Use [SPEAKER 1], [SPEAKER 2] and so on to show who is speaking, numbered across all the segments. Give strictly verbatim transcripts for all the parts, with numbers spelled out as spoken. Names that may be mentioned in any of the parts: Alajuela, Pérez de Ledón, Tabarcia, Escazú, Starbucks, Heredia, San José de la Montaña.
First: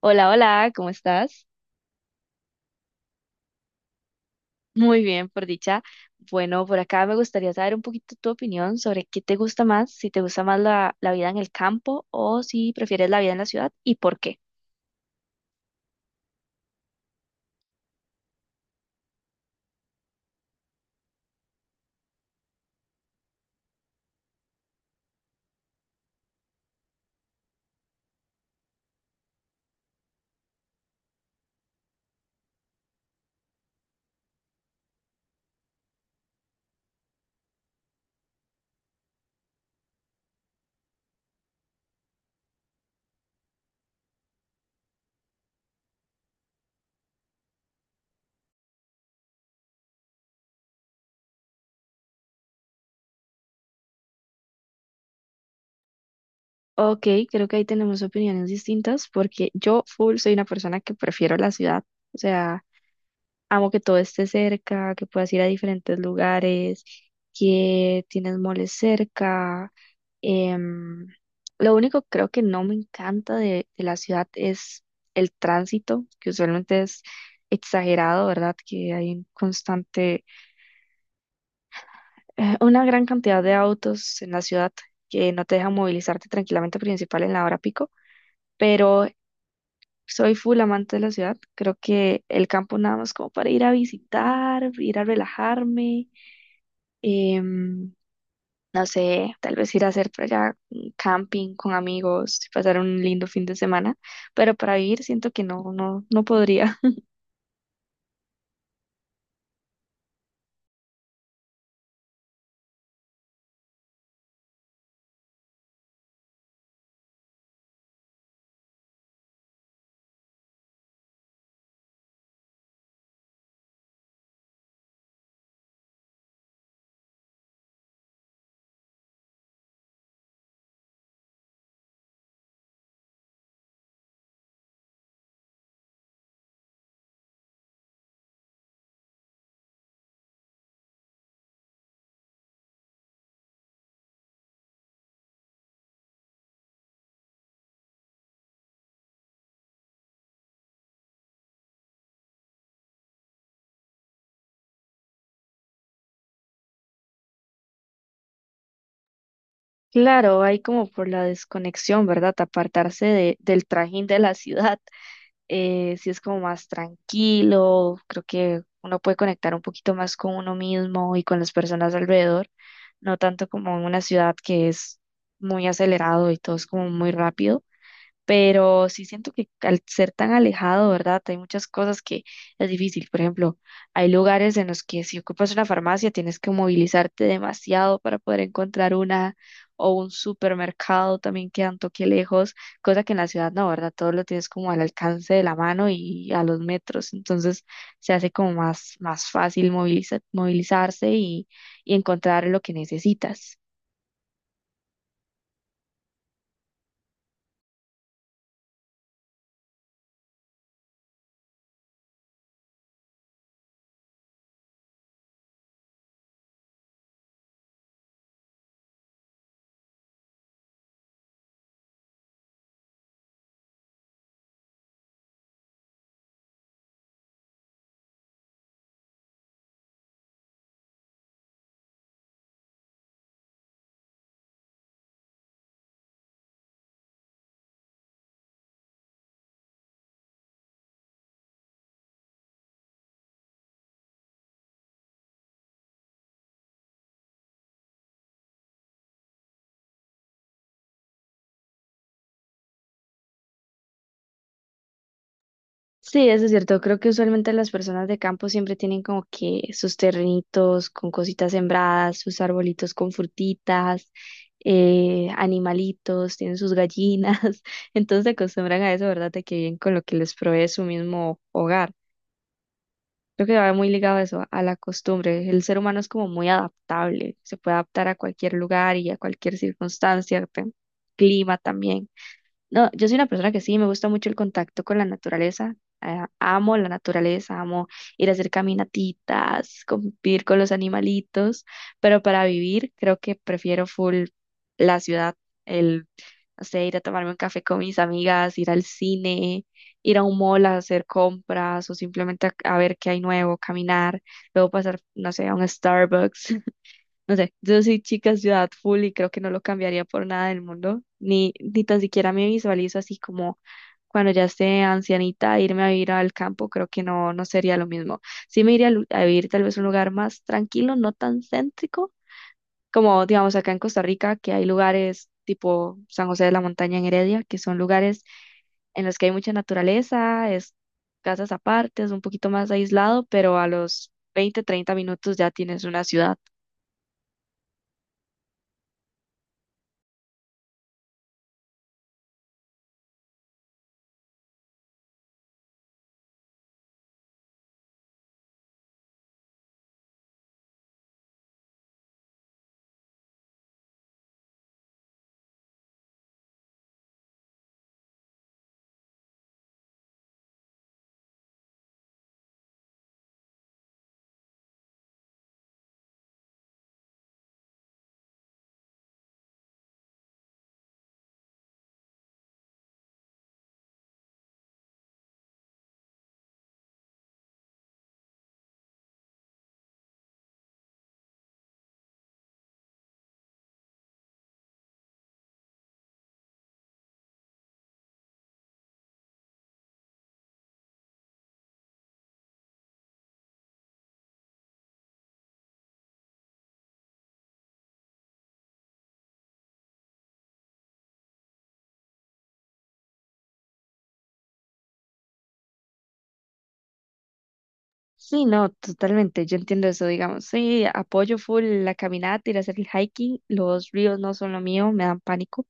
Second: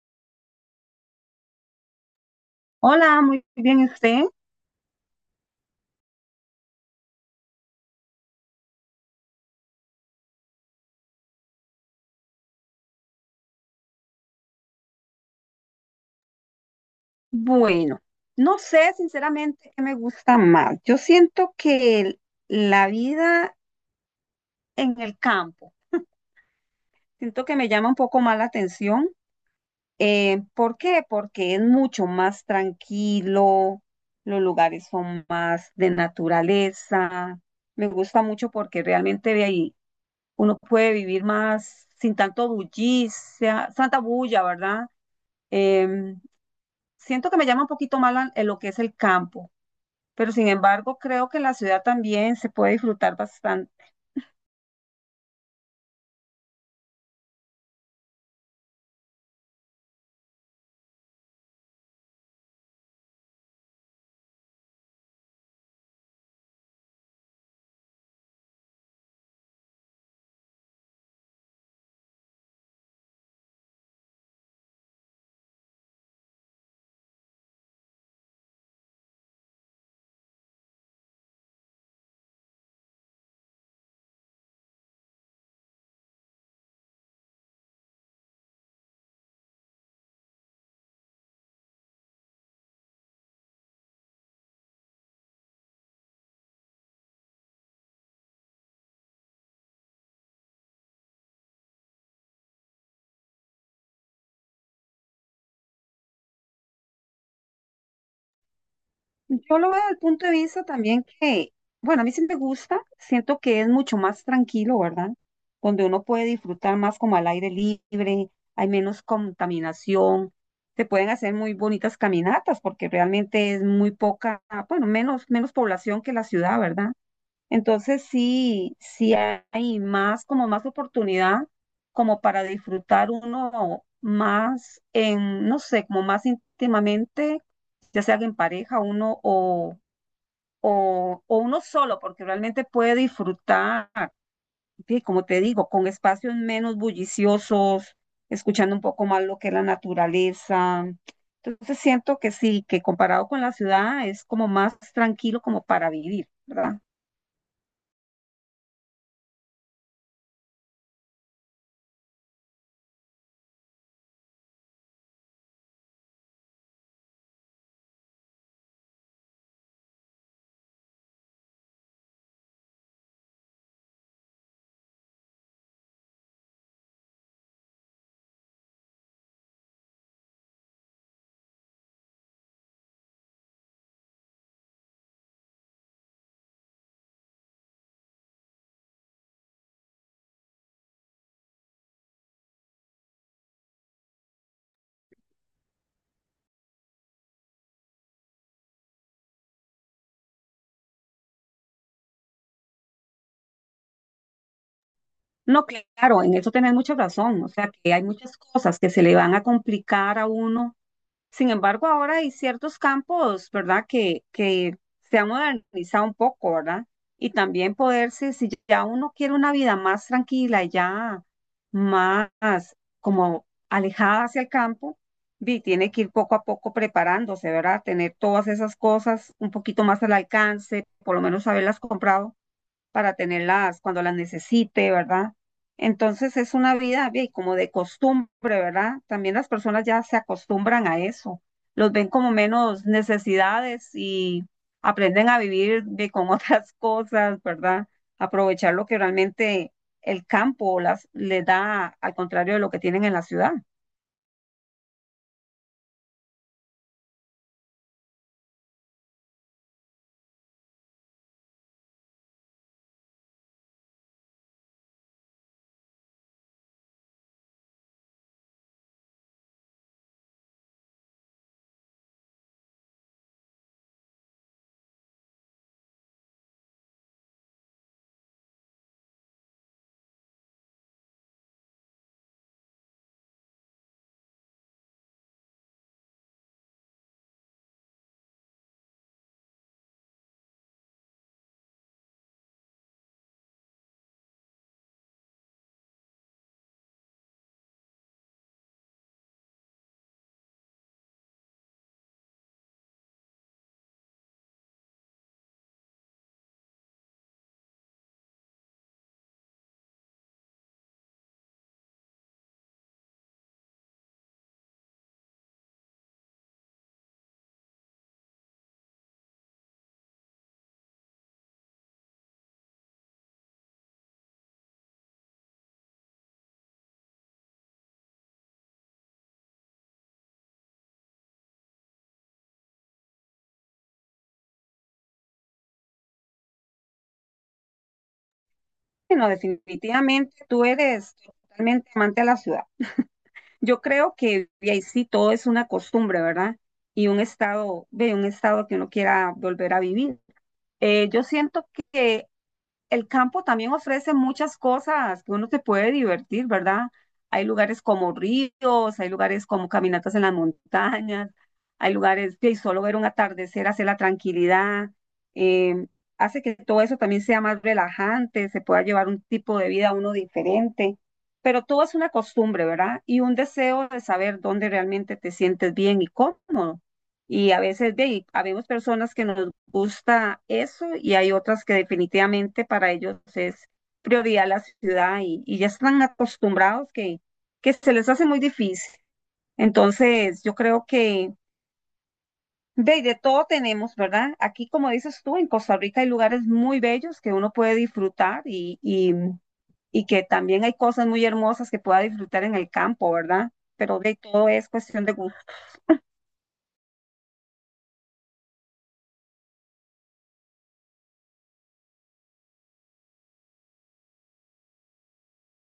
[SPEAKER 1] Hola, hola, ¿cómo estás?
[SPEAKER 2] Hola, muy bien, ¿y usted?
[SPEAKER 1] Muy bien, por dicha. Bueno, por acá me gustaría saber un poquito tu opinión sobre qué te gusta más, si te gusta más la, la vida en el campo o si prefieres la vida en la ciudad y por qué.
[SPEAKER 2] Bueno, no sé sinceramente qué me gusta más. Yo siento que el- la vida en el campo, siento que me llama un poco más la atención. Eh, ¿por qué? Porque es mucho más tranquilo, los lugares son más de naturaleza. Me gusta mucho porque realmente de ahí uno puede vivir más sin tanto bullicia, santa bulla, ¿verdad? Em, Siento que me llama un poquito más la- lo que es el campo, pero sin embargo creo que la ciudad también se puede disfrutar bastante.
[SPEAKER 1] Ok, creo que ahí tenemos opiniones distintas porque yo full soy una persona que prefiero la ciudad. O sea, amo que todo esté cerca, que puedas ir a diferentes lugares, que tienes moles cerca. Em, lo único que creo que no me encanta de, de la ciudad es el tránsito, que usualmente es exagerado, ¿verdad? Que hay un constante, eh, una gran cantidad de autos en la ciudad que no te dejan movilizarte tranquilamente, principal en la hora pico. Pero soy full amante de la ciudad. Creo que el campo nada más como para ir a visitar, ir a relajarme, em, no sé, tal vez ir a hacer por allá un camping con amigos, pasar un lindo fin de semana, pero para vivir siento que no, no, no podría.
[SPEAKER 2] Yo lo veo desde el punto de vista también que, bueno, a mí sí me gusta, siento que es mucho más tranquilo, ¿verdad? Donde uno puede disfrutar más como al aire libre, hay menos contaminación, se pueden hacer muy bonitas caminatas porque realmente es muy poca, bueno, menos, menos población que la ciudad, ¿verdad? Entonces sí, sí hay más, como más oportunidad, como para disfrutar uno más en, no sé, como más íntimamente, ya sea que en pareja uno o, o, o uno solo, porque realmente puede disfrutar, sí, como te digo, con espacios menos bulliciosos, escuchando un poco más lo que es la naturaleza. Entonces siento que sí, que comparado con la ciudad es como más tranquilo como para vivir, ¿verdad?
[SPEAKER 1] Claro, hay como por la desconexión, ¿verdad? Apartarse de, del trajín de la ciudad. eh, si es como más tranquilo, creo que uno puede conectar un poquito más con uno mismo y con las personas alrededor, no tanto como en una ciudad que es muy acelerado y todo es como muy rápido. Pero sí siento que al ser tan alejado, ¿verdad? Hay muchas cosas que es difícil. Por ejemplo, hay lugares en los que si ocupas una farmacia tienes que movilizarte demasiado para poder encontrar una o un supermercado también queda un toque lejos, cosa que en la ciudad no, ¿verdad? Todo lo tienes como al alcance de la mano y a los metros, entonces se hace como más, más fácil moviliza- movilizarse y, y encontrar lo que necesitas.
[SPEAKER 2] No, claro, en eso tenés mucha razón. O sea, que hay muchas cosas que se le van a complicar a uno. Sin embargo, ahora hay ciertos campos, ¿verdad? Que, que se han modernizado un poco, ¿verdad? Y también poderse, si si ya uno quiere una vida más tranquila, ya más como alejada hacia el campo, vi, tiene que ir poco a poco preparándose, ¿verdad? Tener todas esas cosas un poquito más al alcance, por lo menos haberlas comprado para tenerlas cuando las necesite, ¿verdad? Entonces es una vida bien, como de costumbre, ¿verdad? También las personas ya se acostumbran a eso, los ven como menos necesidades y aprenden a vivir bien, con otras cosas, ¿verdad? Aprovechar lo que realmente el campo las, les da, al contrario de lo que tienen en la ciudad.
[SPEAKER 1] Sí, eso es cierto. Creo que usualmente las personas de campo siempre tienen como que sus terrenitos con cositas sembradas, sus arbolitos con frutitas, eh, animalitos, tienen sus gallinas. Entonces se acostumbran a eso, ¿verdad? De que viven con lo que les provee su mismo hogar. Creo que va muy ligado a eso, a la costumbre. El ser humano es como muy adaptable, se puede adaptar a cualquier lugar y a cualquier circunstancia, tem- clima también. No, yo soy una persona que sí, me gusta mucho el contacto con la naturaleza. Ah, amo la naturaleza, amo ir a hacer caminatitas, convivir con los animalitos, pero para vivir creo que prefiero full la ciudad. el, no sé, ir a tomarme un café con mis amigas, ir al cine, ir a un mall a hacer compras o simplemente a, a ver qué hay nuevo, caminar, luego pasar, no sé, a un Starbucks. No sé, yo soy chica ciudad full y creo que no lo cambiaría por nada del mundo, ni, ni tan siquiera me visualizo así como cuando ya esté ancianita, irme a vivir al campo, creo que no, no sería lo mismo. Sí me iría a, lu- a vivir tal vez a un lugar más tranquilo, no tan céntrico, como digamos acá en Costa Rica, que hay lugares tipo San José de la Montaña en Heredia, que son lugares en los que hay mucha naturaleza, es casas aparte, es un poquito más aislado, pero a los veinte treinta minutos ya tienes una ciudad.
[SPEAKER 2] Bueno, definitivamente tú eres totalmente amante a la ciudad. Yo creo que y ahí sí todo es una costumbre, ¿verdad? Y un estado, de un estado que uno quiera volver a vivir. Eh, yo siento que el campo también ofrece muchas cosas que uno se puede divertir, ¿verdad? Hay lugares como ríos, hay lugares como caminatas en las montañas, hay lugares que solo ver un atardecer hace la tranquilidad, eh, hace que todo eso también sea más relajante, se pueda llevar un tipo de vida uno diferente, pero todo es una costumbre, ¿verdad? Y un deseo de saber dónde realmente te sientes bien y cómodo. Y a veces de, ahí, habemos personas que nos gusta eso y hay otras que definitivamente para ellos es prioridad la ciudad y, y ya están acostumbrados que, que se les hace muy difícil. Entonces, yo creo que de, de todo tenemos, ¿verdad? Aquí, como dices tú, en Costa Rica hay lugares muy bellos que uno puede disfrutar y, y, y que también hay cosas muy hermosas que pueda disfrutar en el campo, ¿verdad? Pero de todo es cuestión de gusto.
[SPEAKER 1] Sí, no, totalmente, yo entiendo eso, digamos, sí, apoyo full la caminata, ir a hacer el hiking. Los ríos no son lo mío, me dan pánico,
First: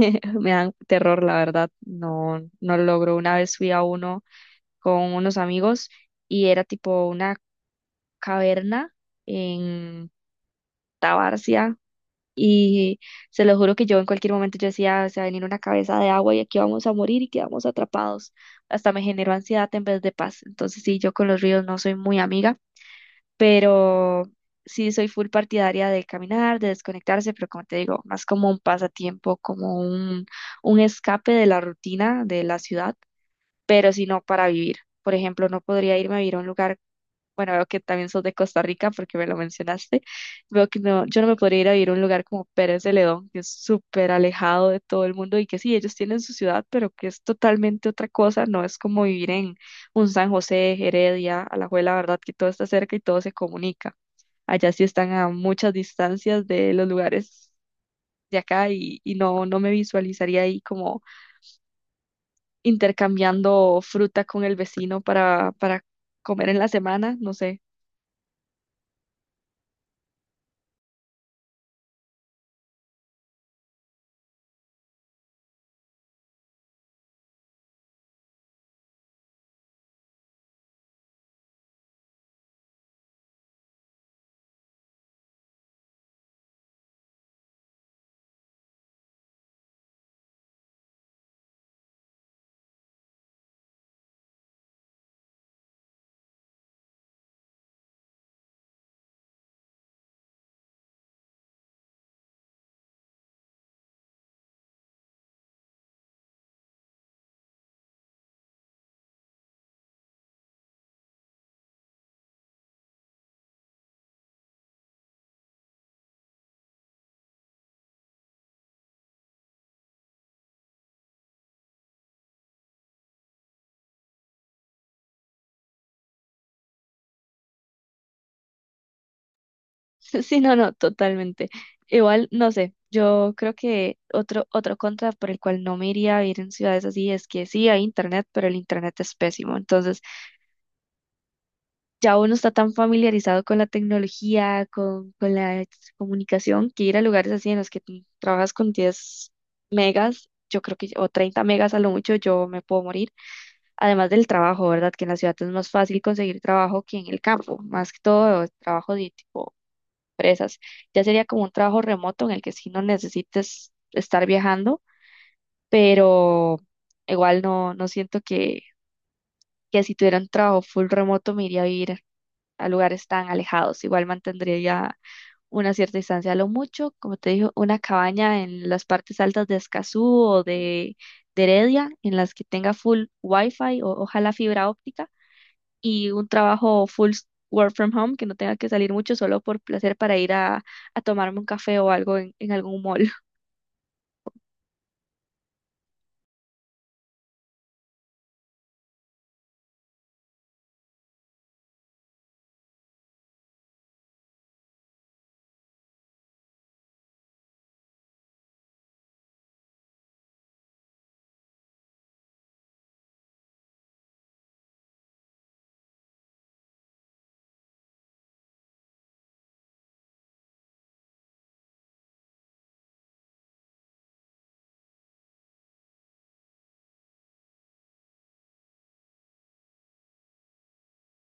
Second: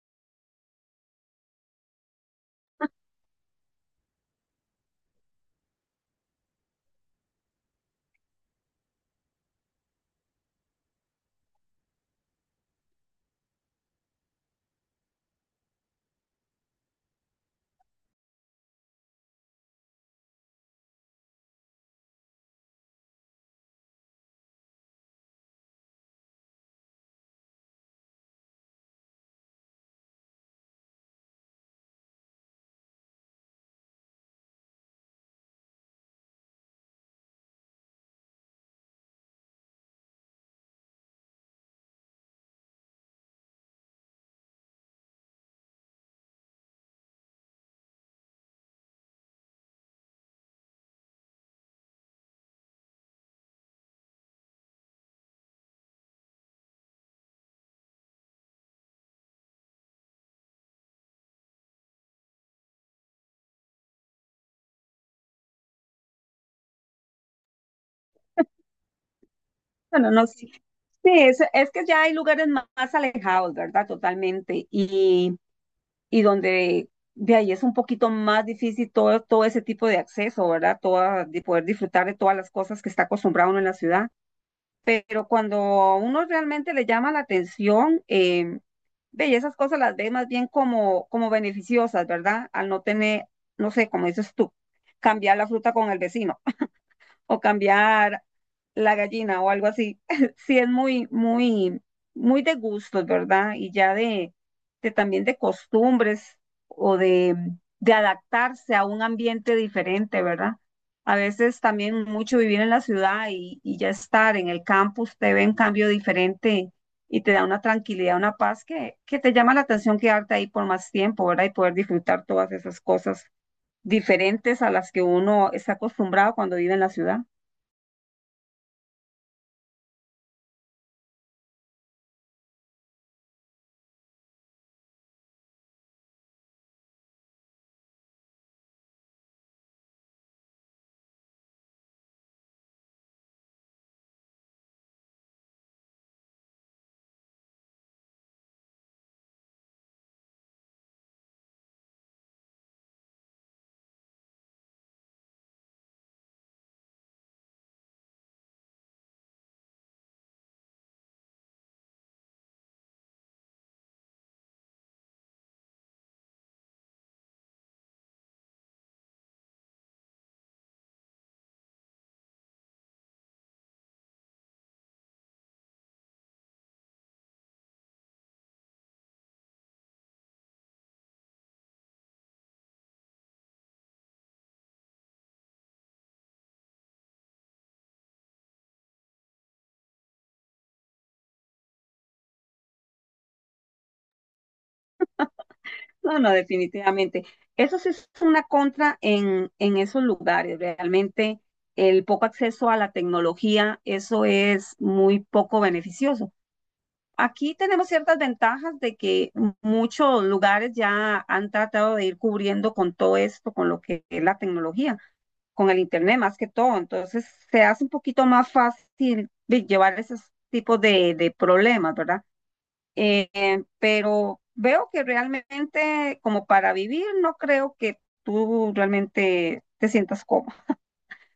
[SPEAKER 1] me dan terror, la verdad, no, no lo logro. Una vez fui a uno con unos amigos y era tipo una caverna en Tabarcia y se lo juro que yo en cualquier momento yo decía, se va a venir una cabeza de agua y aquí vamos a morir y quedamos atrapados, hasta me generó ansiedad en vez de paz. Entonces sí, yo con los ríos no soy muy amiga, pero sí soy full partidaria de caminar, de desconectarse, pero como te digo, más como un pasatiempo, como un, un escape de la rutina de la ciudad, pero si no para vivir. Por ejemplo, no podría irme a vivir a un lugar, bueno, veo que también sos de Costa Rica porque me lo mencionaste. Veo que no, yo no me podría ir a vivir a un lugar como Pérez de Ledón, que es súper alejado de todo el mundo y que sí, ellos tienen su ciudad, pero que es totalmente otra cosa. No es como vivir en un San José, Heredia, Alajuela, ¿verdad? Que todo está cerca y todo se comunica. Allá sí están a muchas distancias de los lugares de acá y, y no, no me visualizaría ahí como intercambiando fruta con el vecino para, para comer en la semana, no sé.
[SPEAKER 2] Bueno, no, sí. Sí, es, es que ya hay lugares ma- más, alejados, ¿verdad? Totalmente. Y, y donde de ahí es un poquito más difícil todo, todo ese tipo de acceso, ¿verdad? Toda, de poder disfrutar de todas las cosas que está acostumbrado uno en la ciudad. Pero cuando a uno realmente le llama la atención, eh, ve, y esas cosas las ve más bien como, como beneficiosas, ¿verdad? Al no tener, no sé, como dices tú, cambiar la fruta con el vecino o cambiar la gallina o algo así. Sí es muy, muy, muy de gustos, ¿verdad? Y ya de, de también de costumbres o de, de adaptarse a un ambiente diferente, ¿verdad? A veces también mucho vivir en la ciudad y, y ya estar en el campo, usted ve un cambio diferente y te da una tranquilidad, una paz que, que te llama la atención quedarte ahí por más tiempo, ¿verdad? Y poder disfrutar todas esas cosas diferentes a las que uno está acostumbrado cuando vive en la ciudad.
[SPEAKER 1] Sí, no, no, totalmente. Igual, no sé, yo creo que otro, otro contra por el cual no me iría a vivir en ciudades así es que sí hay internet, pero el internet es pésimo. Entonces, ya uno está tan familiarizado con la tecnología, con, con la comunicación, que ir a lugares así en los que tú trabajas con diez megas, yo creo que, o treinta megas a lo mucho, yo me puedo morir. Además del trabajo, ¿verdad? Que en la ciudad es más fácil conseguir trabajo que en el campo, más que todo trabajo de tipo empresas. Ya sería como un trabajo remoto en el que sí no necesites estar viajando, pero igual no, no siento que, que, si tuviera un trabajo full remoto me iría a vivir a lugares tan alejados. Igual mantendría ya una cierta distancia. A lo mucho, como te digo, una cabaña en las partes altas de Escazú o de, de Heredia, en las que tenga full wifi o ojalá fibra óptica y un trabajo full s- work from home, que no tenga que salir mucho solo por placer para ir a, a tomarme un café o algo en, en algún mall.
[SPEAKER 2] No, no, definitivamente. Eso sí es una contra en, en esos lugares. Realmente el poco acceso a la tecnología, eso es muy poco beneficioso. Aquí tenemos ciertas ventajas de que muchos lugares ya han tratado de ir cubriendo con todo esto, con lo que es la tecnología, con el Internet más que todo. Entonces se hace un poquito más fácil de llevar esos tipos de, de problemas, ¿verdad? Eh, eh, pero veo que realmente como para vivir no creo que tú realmente te sientas cómodo.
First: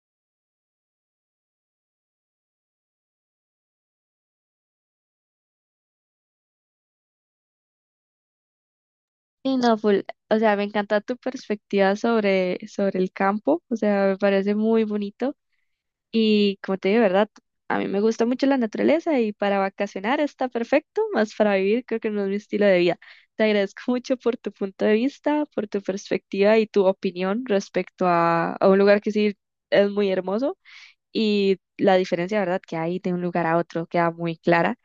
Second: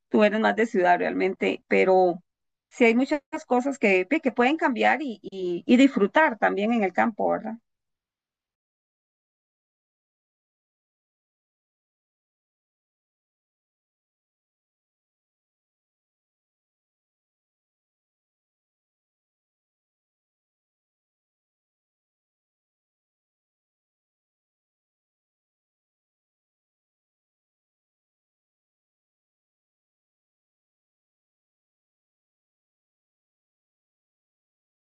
[SPEAKER 2] Tú eres más de ciudad realmente, pero sí hay muchas cosas que, que pueden cambiar y, y, y disfrutar también en el campo, ¿verdad?
[SPEAKER 1] Y no, full, o sea, me encanta tu perspectiva sobre, sobre el campo, o sea, me parece muy bonito. Y como te digo, ¿verdad? A mí me gusta mucho la naturaleza y para vacacionar está perfecto, más para vivir creo que no es mi estilo de vida. Te agradezco mucho por tu punto de vista, por tu perspectiva y tu opinión respecto a, a un lugar que sí es muy hermoso y la diferencia, ¿verdad?, que hay de un lugar a otro queda muy clara.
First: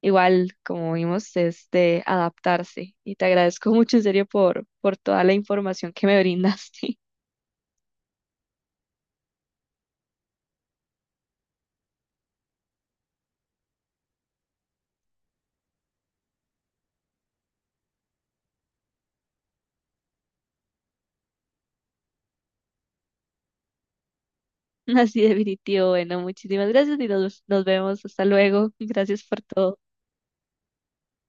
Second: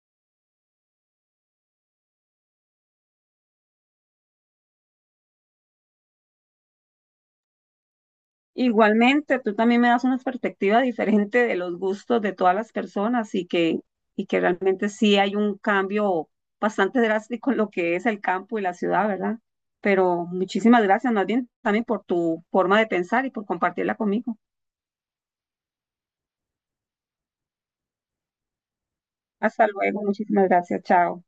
[SPEAKER 1] Igual, como vimos, es de adaptarse y te agradezco mucho en serio por, por toda la información que me brindaste.
[SPEAKER 2] Igualmente, tú también me das una perspectiva diferente de los gustos de todas las personas y que, y que realmente sí hay un cambio bastante drástico en lo que es el campo y la ciudad, ¿verdad? Pero muchísimas gracias, más bien también por tu forma de pensar y por compartirla conmigo.
[SPEAKER 1] Así definitivo. Bueno, muchísimas gracias y nos, nos vemos. Hasta luego. Gracias por
[SPEAKER 2] Hasta
[SPEAKER 1] todo.
[SPEAKER 2] luego, muchísimas gracias, chao.